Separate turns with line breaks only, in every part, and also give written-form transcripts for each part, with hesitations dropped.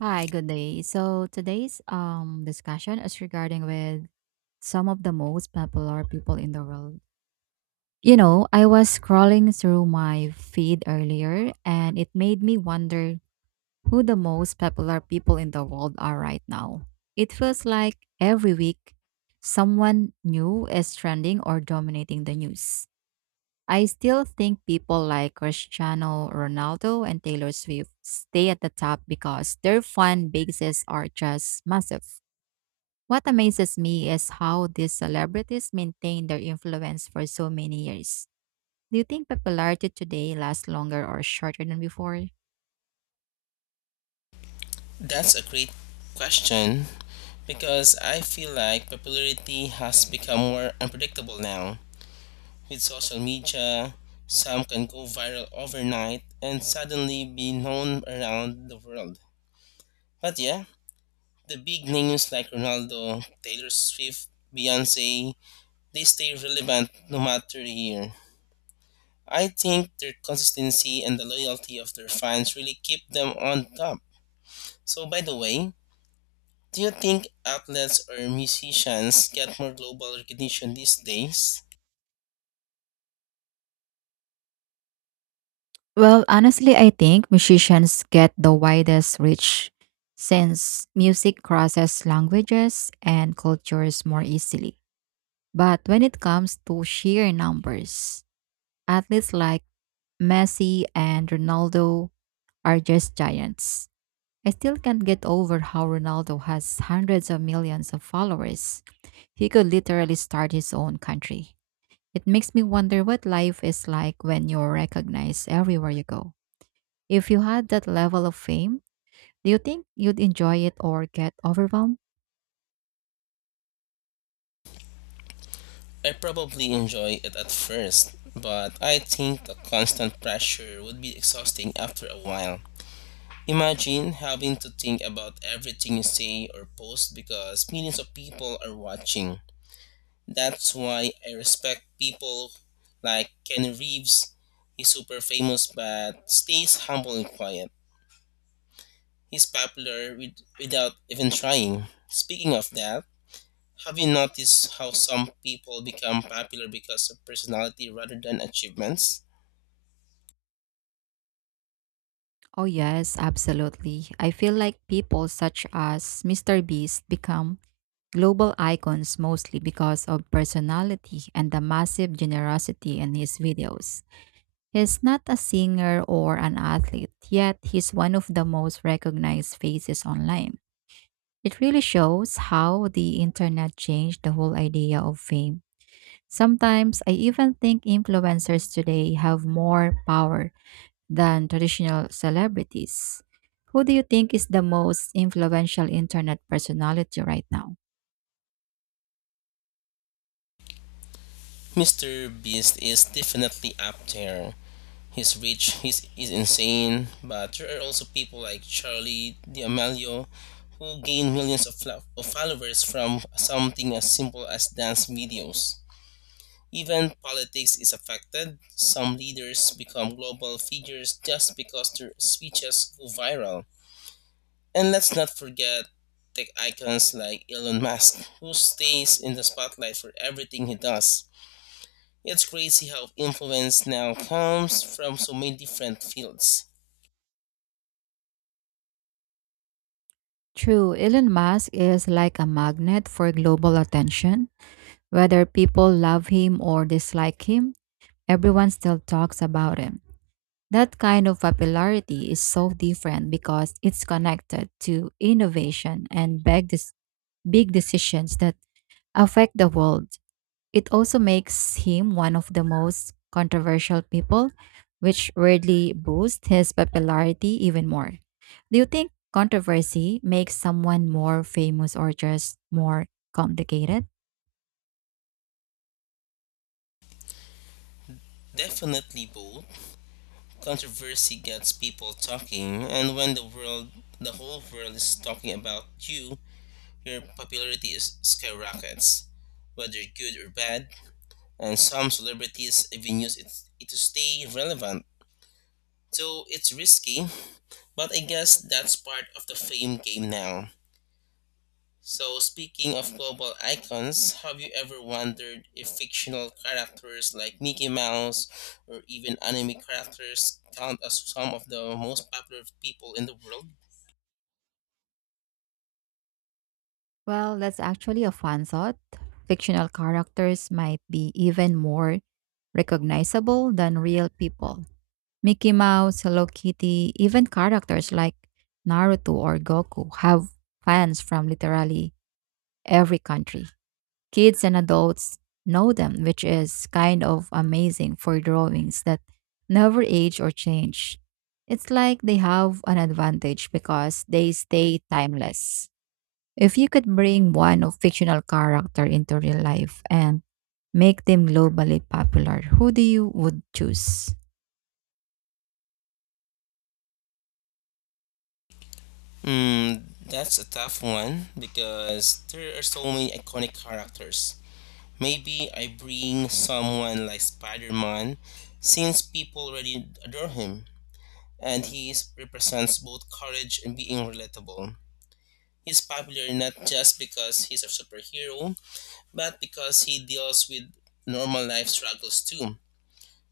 Hi, good day. So today's discussion is regarding with some of the most popular people in the world. You know, I was scrolling through my feed earlier and it made me wonder who the most popular people in the world are right now. It feels like every week someone new is trending or dominating the news. I still think people like Cristiano Ronaldo and Taylor Swift stay at the top because their fan bases are just massive. What amazes me is how these celebrities maintain their influence for so many years. Do you think popularity today lasts longer or shorter than before?
That's a great question because I feel like popularity has become more unpredictable now. With social media, some can go viral overnight and suddenly be known around the world. But yeah, the big names like Ronaldo, Taylor Swift, Beyonce, they stay relevant no matter the year. I think their consistency and the loyalty of their fans really keep them on top. So by the way, do you think athletes or musicians get more global recognition these days?
Well, honestly, I think musicians get the widest reach since music crosses languages and cultures more easily. But when it comes to sheer numbers, athletes like Messi and Ronaldo are just giants. I still can't get over how Ronaldo has hundreds of millions of followers. He could literally start his own country. It makes me wonder what life is like when you're recognized everywhere you go. If you had that level of fame, do you think you'd enjoy it or get overwhelmed?
I probably enjoy it at first, but I think the constant pressure would be exhausting after a while. Imagine having to think about everything you say or post because millions of people are watching. That's why I respect people like Kenny Reeves. He's super famous but stays humble and quiet. He's popular without even trying. Speaking of that, have you noticed how some people become popular because of personality rather than achievements?
Oh, yes, absolutely. I feel like people such as Mr. Beast become global icons mostly because of personality and the massive generosity in his videos. He's not a singer or an athlete, yet he's one of the most recognized faces online. It really shows how the internet changed the whole idea of fame. Sometimes I even think influencers today have more power than traditional celebrities. Who do you think is the most influential internet personality right now?
Mr. Beast is definitely up there. He's rich, he's insane, but there are also people like Charlie D'Amelio who gain millions of, of followers from something as simple as dance videos. Even politics is affected. Some leaders become global figures just because their speeches go viral. And let's not forget tech icons like Elon Musk, who stays in the spotlight for everything he does. It's crazy how influence now comes from so many different fields.
True, Elon Musk is like a magnet for global attention. Whether people love him or dislike him, everyone still talks about him. That kind of popularity is so different because it's connected to innovation and big decisions that affect the world. It also makes him one of the most controversial people, which weirdly boosts his popularity even more. Do you think controversy makes someone more famous or just more complicated?
Definitely both. Controversy gets people talking, and when the whole world is talking about you, your popularity is skyrockets, whether good or bad. And some celebrities even use it to stay relevant. So it's risky, but I guess that's part of the fame game now. So, speaking of global icons, have you ever wondered if fictional characters like Mickey Mouse or even anime characters count as some of the most popular people in the world?
Well, that's actually a fun thought. Fictional characters might be even more recognizable than real people. Mickey Mouse, Hello Kitty, even characters like Naruto or Goku have fans from literally every country. Kids and adults know them, which is kind of amazing for drawings that never age or change. It's like they have an advantage because they stay timeless. If you could bring one of fictional character into real life and make them globally popular, who do you would choose?
Hmm, that's a tough one because there are so many iconic characters. Maybe I bring someone like Spider Man since people already adore him, and he represents both courage and being relatable. He's popular not just because he's a superhero, but because he deals with normal life struggles too.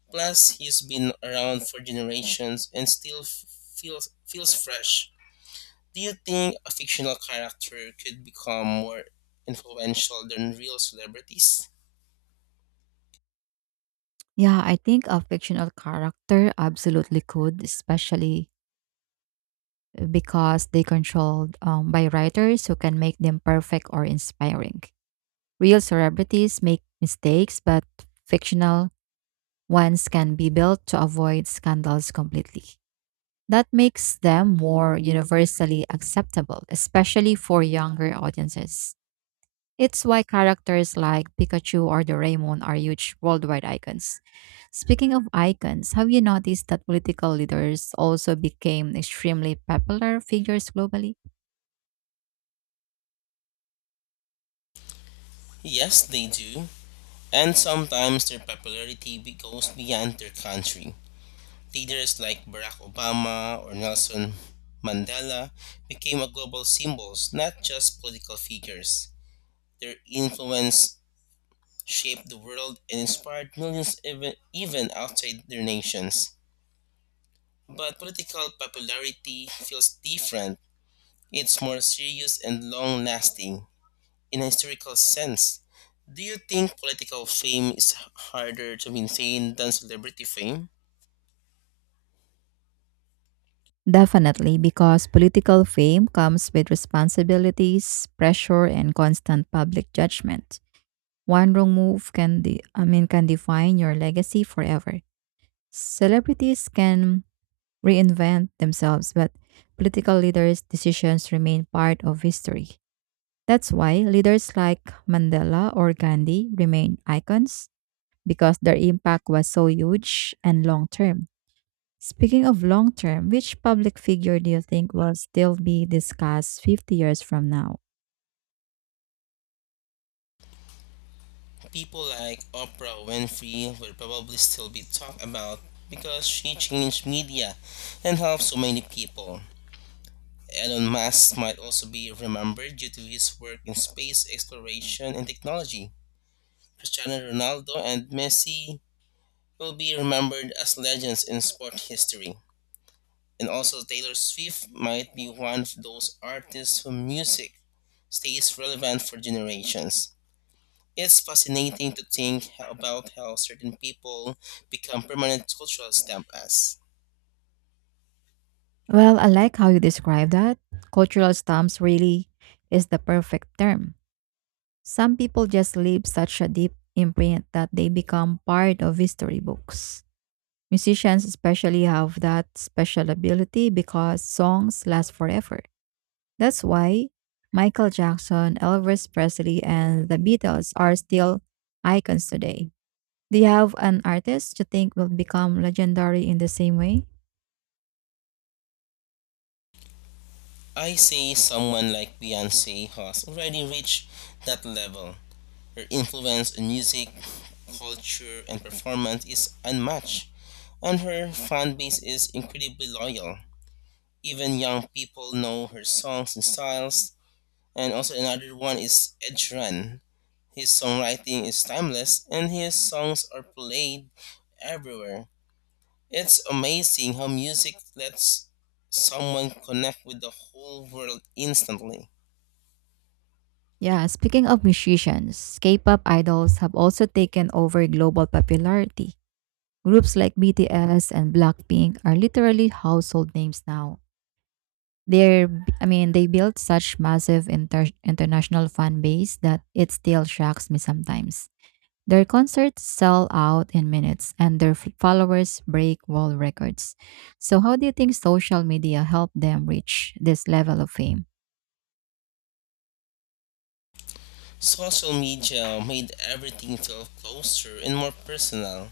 Plus, he's been around for generations and still feels fresh. Do you think a fictional character could become more influential than real celebrities?
Yeah, I think a fictional character absolutely could, especially because they controlled by writers who can make them perfect or inspiring. Real celebrities make mistakes, but fictional ones can be built to avoid scandals completely. That makes them more universally acceptable, especially for younger audiences. It's why characters like Pikachu or Doraemon are huge worldwide icons. Speaking of icons, have you noticed that political leaders also became extremely popular figures globally?
Yes, they do. And sometimes their popularity goes beyond their country. Leaders like Barack Obama or Nelson Mandela became a global symbols, not just political figures. Their influence shaped the world and inspired millions even outside their nations. But political popularity feels different. It's more serious and long lasting in a historical sense. Do you think political fame is harder to maintain than celebrity fame?
Definitely, because political fame comes with responsibilities, pressure, and constant public judgment. One wrong move can, de- I mean, can define your legacy forever. Celebrities can reinvent themselves, but political leaders' decisions remain part of history. That's why leaders like Mandela or Gandhi remain icons because their impact was so huge and long term. Speaking of long term, which public figure do you think will still be discussed 50 years from now?
People like Oprah Winfrey will probably still be talked about because she changed media and helped so many people. Elon Musk might also be remembered due to his work in space exploration and technology. Cristiano Ronaldo and Messi will be remembered as legends in sport history. And also, Taylor Swift might be one of those artists whose music stays relevant for generations. It's fascinating to think about how certain people become permanent cultural stamp as.
Well, I like how you describe that. Cultural stamps really is the perfect term. Some people just leave such a deep imprint that they become part of history books. Musicians, especially, have that special ability because songs last forever. That's why Michael Jackson, Elvis Presley, and the Beatles are still icons today. Do you have an artist you think will become legendary in the same way?
I say someone like Beyonce has already reached that level. Her influence on music, culture, and performance is unmatched, and her fan base is incredibly loyal. Even young people know her songs and styles. And also another one is Ed Sheeran. His songwriting is timeless, and his songs are played everywhere. It's amazing how music lets someone connect with the whole world instantly.
Yeah, speaking of musicians, K-pop idols have also taken over global popularity. Groups like BTS and Blackpink are literally household names now. They're they built such massive international fan base that it still shocks me sometimes. Their concerts sell out in minutes and their followers break world records. So, how do you think social media helped them reach this level of fame?
Social media made everything feel closer and more personal.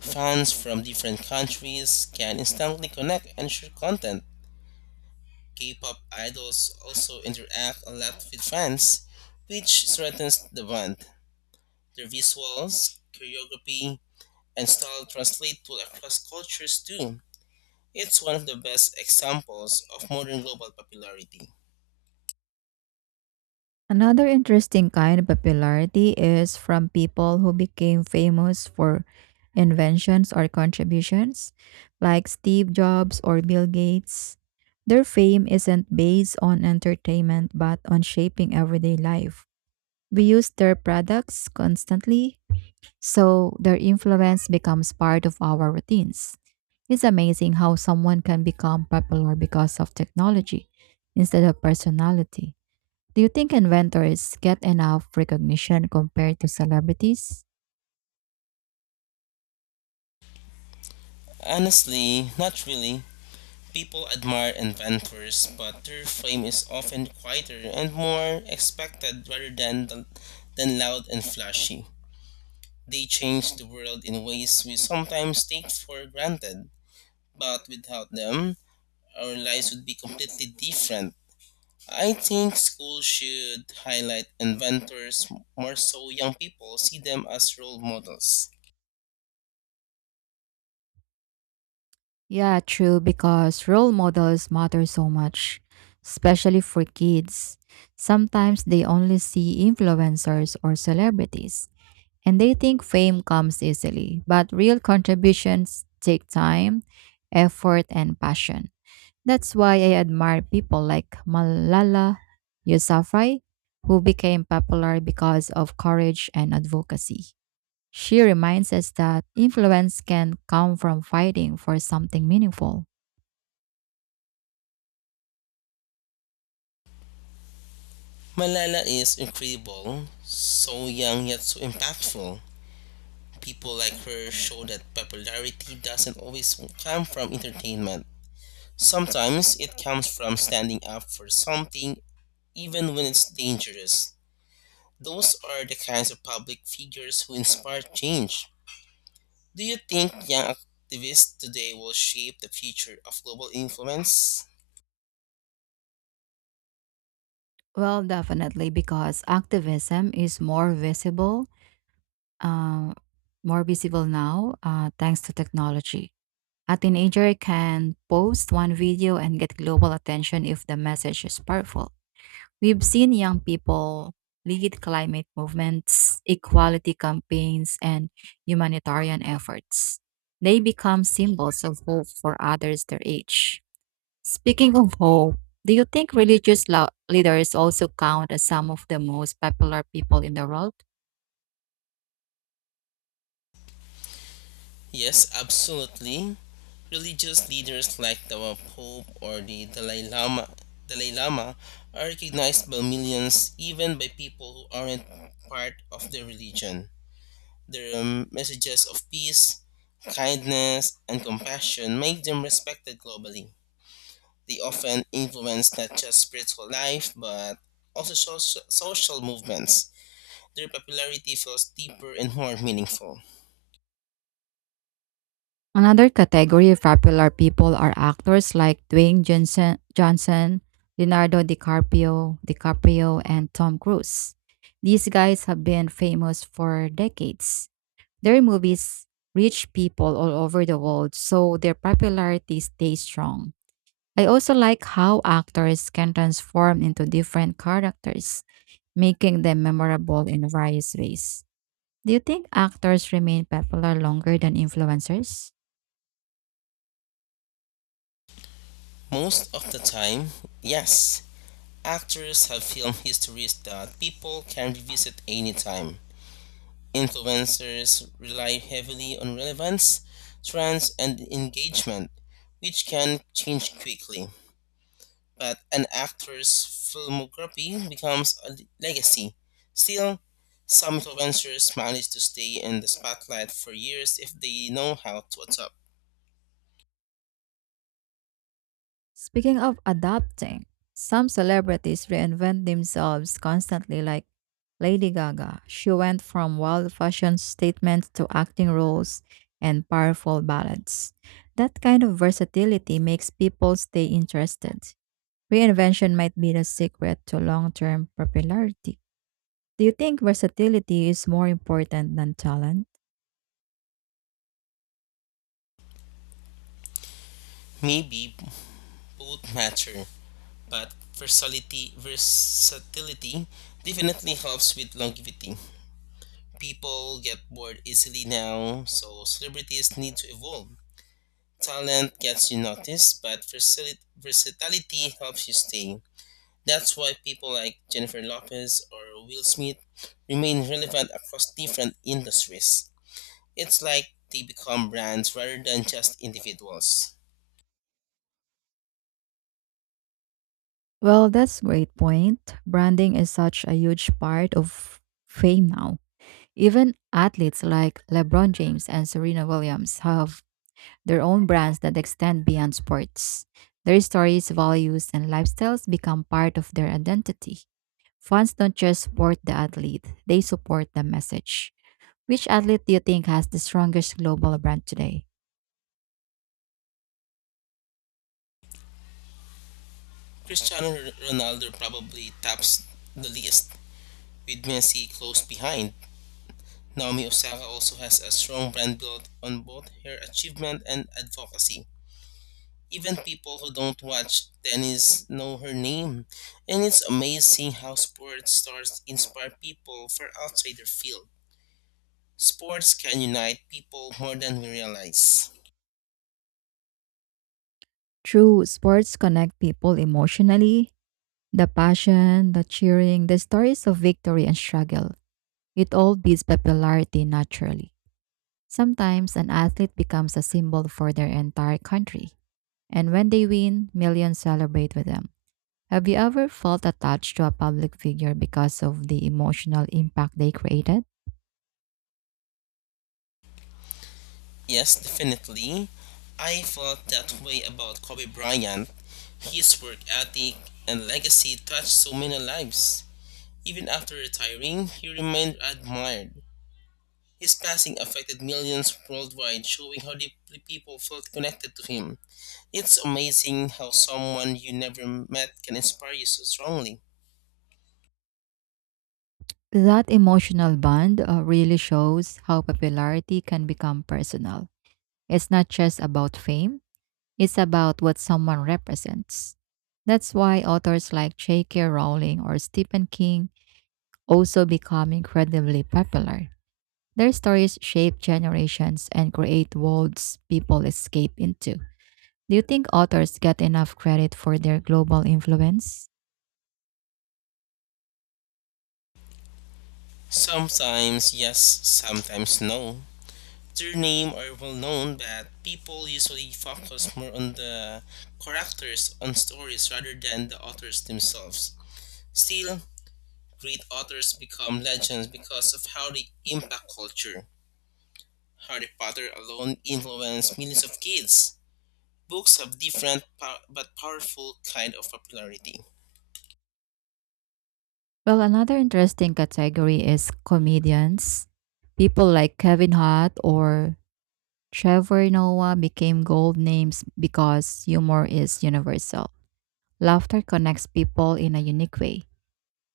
Fans from different countries can instantly connect and share content. K pop idols also interact a lot with fans, which strengthens the bond. Their visuals, choreography, and style translate to across cultures too. It's one of the best examples of modern global popularity.
Another interesting kind of popularity is from people who became famous for inventions or contributions, like Steve Jobs or Bill Gates. Their fame isn't based on entertainment but on shaping everyday life. We use their products constantly, so their influence becomes part of our routines. It's amazing how someone can become popular because of technology instead of personality. Do you think inventors get enough recognition compared to celebrities?
Honestly, not really. People admire inventors, but their fame is often quieter and more expected rather than loud and flashy. They change the world in ways we sometimes take for granted, but without them, our lives would be completely different. I think schools should highlight inventors more so young people see them as role models.
Yeah, true, because role models matter so much, especially for kids. Sometimes they only see influencers or celebrities. And they think fame comes easily, but real contributions take time, effort, and passion. That's why I admire people like Malala Yousafzai, who became popular because of courage and advocacy. She reminds us that influence can come from fighting for something meaningful.
Malala is incredible, so young yet so impactful. People like her show that popularity doesn't always come from entertainment. Sometimes it comes from standing up for something, even when it's dangerous. Those are the kinds of public figures who inspire change. Do you think young activists today will shape the future of global influence?
Well, definitely, because activism is uh, more visible now, thanks to technology. A teenager can post one video and get global attention if the message is powerful. We've seen young people lead climate movements, equality campaigns, and humanitarian efforts. They become symbols of hope for others their age. Speaking of hope, do you think religious leaders also count as some of the most popular people in the world?
Yes, absolutely. Religious leaders like the Pope or Dalai Lama are recognized by millions, even by people who aren't part of their religion. Their messages of peace, kindness, and compassion make them respected globally. They often influence not just spiritual life, but also social movements. Their popularity feels deeper and more meaningful.
Another category of popular people are actors like Dwayne Johnson, Leonardo DiCaprio, and Tom Cruise. These guys have been famous for decades. Their movies reach people all over the world, so their popularity stays strong. I also like how actors can transform into different characters, making them memorable in various ways. Do you think actors remain popular longer than influencers?
Most of the time, yes. Actors have film histories that people can revisit anytime. Influencers rely heavily on relevance, trends, and engagement, which can change quickly. But an actor's filmography becomes a legacy. Still, some influencers manage to stay in the spotlight for years if they know how to adapt.
Speaking of adapting, some celebrities reinvent themselves constantly, like Lady Gaga. She went from wild fashion statements to acting roles and powerful ballads. That kind of versatility makes people stay interested. Reinvention might be the secret to long term popularity. Do you think versatility is more important than talent?
Maybe both matter, but versatility definitely helps with longevity. People get bored easily now, so celebrities need to evolve. Talent gets you noticed, but versatility helps you stay. That's why people like Jennifer Lopez or Will Smith remain relevant across different industries. It's like they become brands rather than just individuals.
Well, that's a great point. Branding is such a huge part of fame now. Even athletes like LeBron James and Serena Williams have their own brands that extend beyond sports. Their stories, values, and lifestyles become part of their identity. Fans don't just support the athlete, they support the message. Which athlete do you think has the strongest global brand today?
Cristiano Ronaldo probably tops the list, with Messi close behind. Naomi Osaka also has a strong brand built on both her achievement and advocacy. Even people who don't watch tennis know her name, and it's amazing how sports stars inspire people far outside their field. Sports can unite people more than we realize.
True, sports connect people emotionally. The passion, the cheering, the stories of victory and struggle, it all builds popularity naturally. Sometimes an athlete becomes a symbol for their entire country. And when they win, millions celebrate with them. Have you ever felt attached to a public figure because of the emotional impact they created?
Yes, definitely. I felt that way about Kobe Bryant. His work ethic and legacy touched so many lives. Even after retiring, he remained admired. His passing affected millions worldwide, showing how deeply people felt connected to him. It's amazing how someone you never met can inspire you so strongly.
That emotional bond really shows how popularity can become personal. It's not just about fame, it's about what someone represents. That's why authors like J.K. Rowling or Stephen King also become incredibly popular. Their stories shape generations and create worlds people escape into. Do you think authors get enough credit for their global influence?
Sometimes yes, sometimes no. Their name are well known, but people usually focus more on the characters on stories rather than the authors themselves. Still, great authors become legends because of how they impact culture. Harry Potter alone influenced millions of kids. Books have different but powerful kind of popularity.
Well, another interesting category is comedians. People like Kevin Hart or Trevor Noah became gold names because humor is universal. Laughter connects people in a unique way.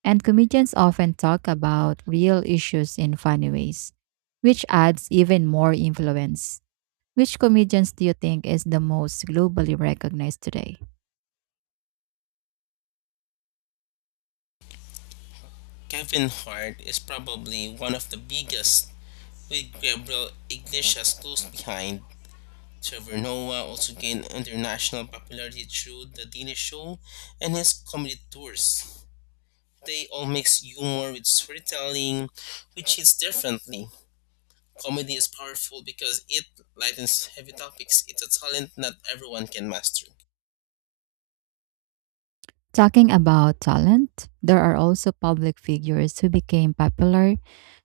And comedians often talk about real issues in funny ways, which adds even more influence. Which comedians do you think is the most globally recognized today?
Kevin Hart is probably one of the biggest, with Gabriel Iglesias close behind. Trevor Noah also gained international popularity through The Daily Show and his comedy tours. They all mix humor with storytelling, which hits differently. Comedy is powerful because it lightens heavy topics. It's a talent not everyone can master.
Talking about talent, there are also public figures who became popular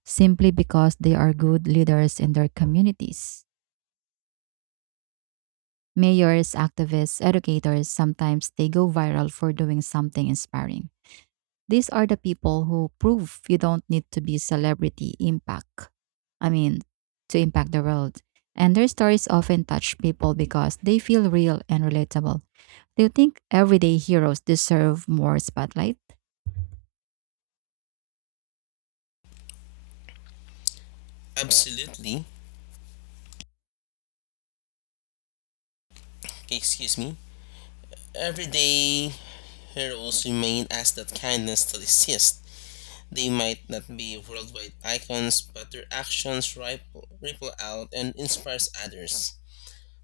simply because they are good leaders in their communities. Mayors, activists, educators sometimes they go viral for doing something inspiring. These are the people who prove you don't need to be celebrity impact. I mean, to impact the world. And their stories often touch people because they feel real and relatable. Do you think everyday heroes deserve more spotlight?
Absolutely. Okay, excuse me. Every day heroes remain as that kindness still exists. They might not be worldwide icons, but their actions ripple out and inspires others.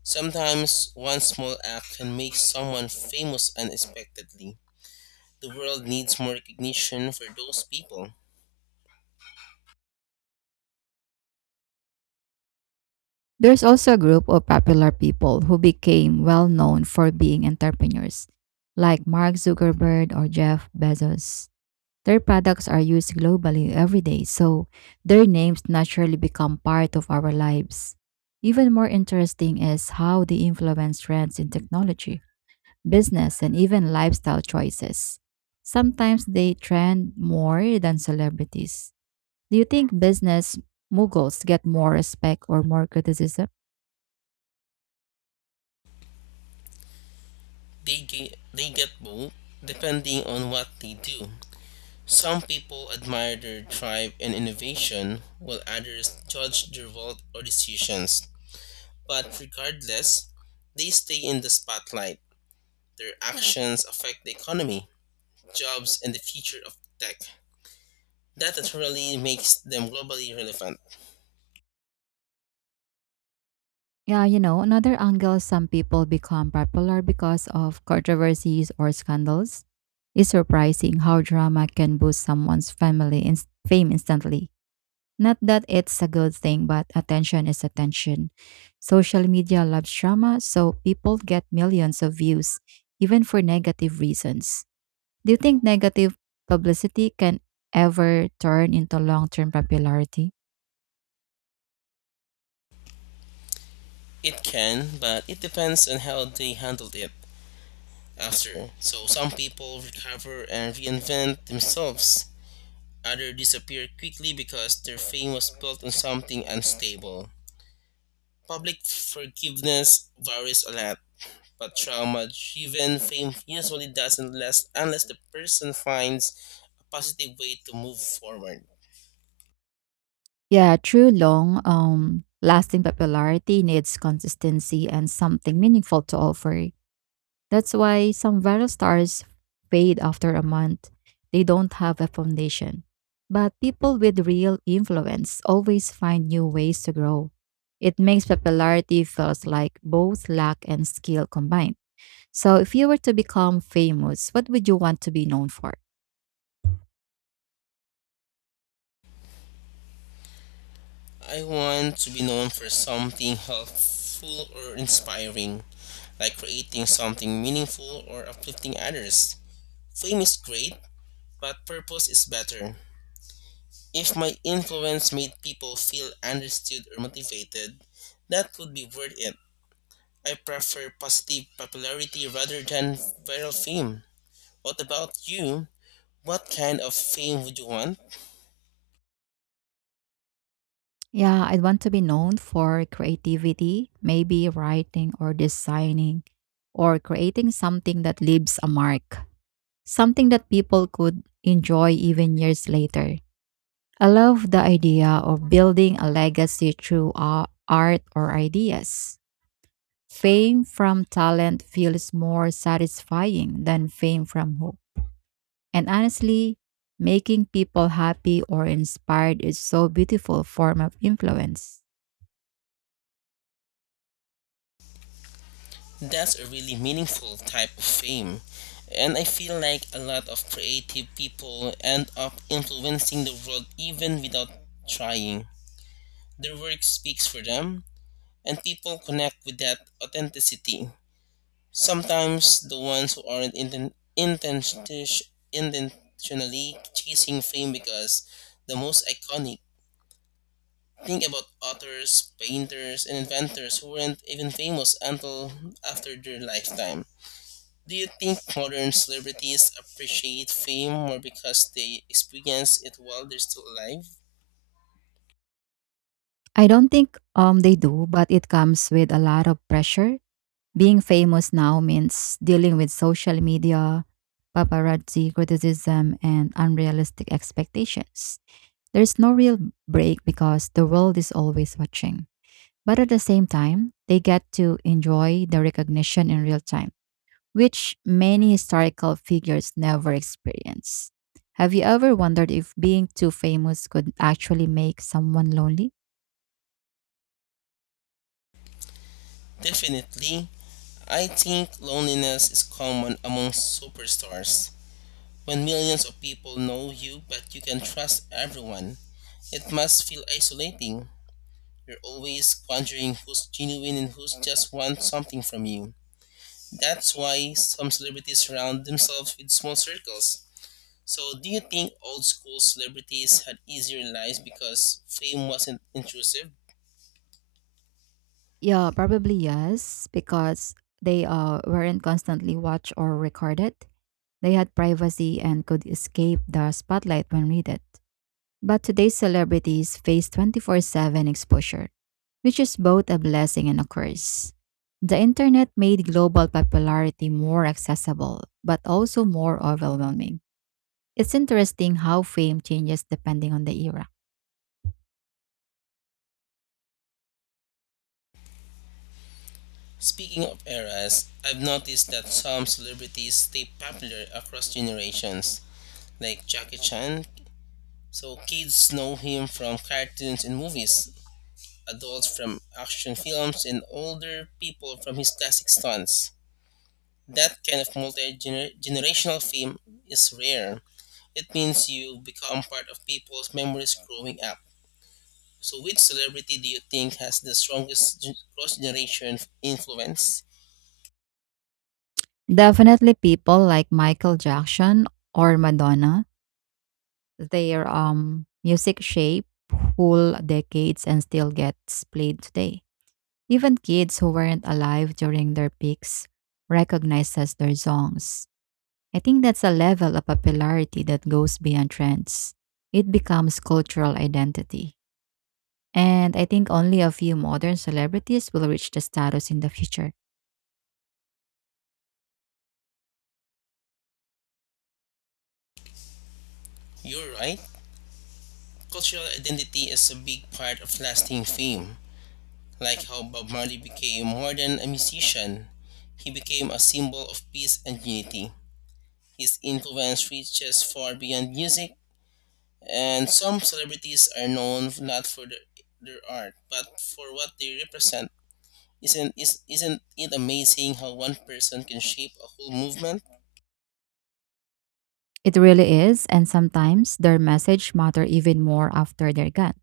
Sometimes one small act can make someone famous unexpectedly. The world needs more recognition for those people.
There's also a group of popular people who became well known for being entrepreneurs, like Mark Zuckerberg or Jeff Bezos. Their products are used globally every day, so their names naturally become part of our lives. Even more interesting is how they influence trends in technology, business, and even lifestyle choices. Sometimes they trend more than celebrities. Do you think business moguls get more respect or more criticism?
They get both depending on what they do. Some people admire their drive and innovation, while others judge their wealth or decisions. But regardless, they stay in the spotlight. Their actions affect the economy, jobs, and the future of tech. That naturally makes them globally relevant.
Yeah, you know, another angle some people become popular because of controversies or scandals. It's surprising how drama can boost fame instantly. Not that it's a good thing, but attention is attention. Social media loves drama, so people get millions of views, even for negative reasons. Do you think negative publicity can ever turn into long term popularity?
It can, but it depends on how they handled it after. So some people recover and reinvent themselves. Others disappear quickly because their fame was built on something unstable. Public forgiveness varies a lot, but trauma driven fame usually doesn't last unless the person finds a positive way to move forward.
Yeah, true, lasting popularity needs consistency and something meaningful to offer. That's why some viral stars fade after a month. They don't have a foundation. But people with real influence always find new ways to grow. It makes popularity feels like both luck and skill combined. So if you were to become famous, what would you want to be known for?
I want to be known for something helpful or inspiring, like creating something meaningful or uplifting others. Fame is great, but purpose is better. If my influence made people feel understood or motivated, that would be worth it. I prefer positive popularity rather than viral fame. What about you? What kind of fame would you want?
Yeah, I'd want to be known for creativity, maybe writing or designing or creating something that leaves a mark, something that people could enjoy even years later. I love the idea of building a legacy through art or ideas. Fame from talent feels more satisfying than fame from hope. And honestly, making people happy or inspired is so beautiful form of influence.
That's a really meaningful type of fame. And I feel like a lot of creative people end up influencing the world even without trying. Their work speaks for them, and people connect with that authenticity. Sometimes the ones who aren't intenti- intentionally chasing fame because the most iconic. Think about authors, painters, and inventors who weren't even famous until after their lifetime. Do you think modern celebrities appreciate fame more because they experience it while they're still alive?
I don't think they do, but it comes with a lot of pressure. Being famous now means dealing with social media, paparazzi criticism, and unrealistic expectations. There's no real break because the world is always watching. But at the same time, they get to enjoy the recognition in real time, which many historical figures never experience. Have you ever wondered if being too famous could actually make someone lonely?
Definitely. I think loneliness is common among superstars. When millions of people know you but you can trust everyone, it must feel isolating. You're always wondering who's genuine and who's just wants something from you. That's why some celebrities surround themselves with small circles. So, do you think old school celebrities had easier lives because fame wasn't intrusive?
Yeah, probably yes, because they weren't constantly watched or recorded. They had privacy and could escape the spotlight when needed. But today's celebrities face 24/7 exposure, which is both a blessing and a curse. The internet made global popularity more accessible, but also more overwhelming. It's interesting how fame changes depending on the era.
Speaking of eras, I've noticed that some celebrities stay popular across generations, like Jackie Chan. So kids know him from cartoons and movies, adults from action films, and older people from his classic stunts. That kind of multi generational fame is rare. It means you become part of people's memories growing up. So, which celebrity do you think has the strongest cross generation influence?
Definitely, people like Michael Jackson or Madonna. Their music shaped whole decades and still gets played today. Even kids who weren't alive during their peaks recognizes their songs. I think that's a level of popularity that goes beyond trends. It becomes cultural identity. And I think only a few modern celebrities will reach the status in the future.
You're right. Cultural identity is a big part of lasting fame, like how Bob Marley became more than a musician. He became a symbol of peace and unity. His influence reaches far beyond music, and some celebrities are known not their art, but for what they represent. Isn't it amazing how one person can shape a whole movement?
It really is, and sometimes their message matter even more after they're gone.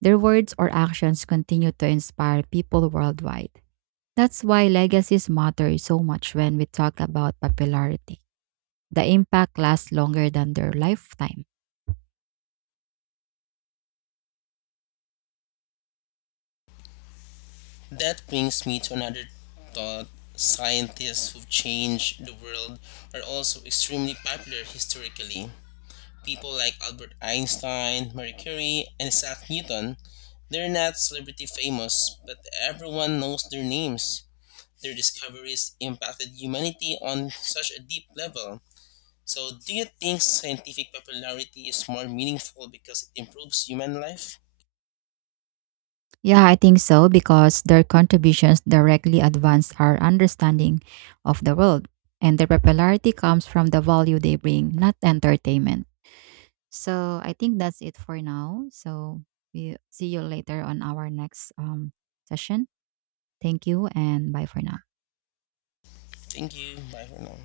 Their words or actions continue to inspire people worldwide. That's why legacies matter so much when we talk about popularity. The impact lasts longer than their lifetime.
That brings me to another thought. Scientists who've changed the world are also extremely popular historically. People like Albert Einstein, Marie Curie, and Isaac Newton. They're not celebrity famous, but everyone knows their names. Their discoveries impacted humanity on such a deep level. So, do you think scientific popularity is more meaningful because it improves human life?
Yeah, I think so because their contributions directly advance our understanding of the world. And their popularity comes from the value they bring, not entertainment. So I think that's it for now. So we see you later on our next session. Thank you and bye for now.
Thank you. Bye for now.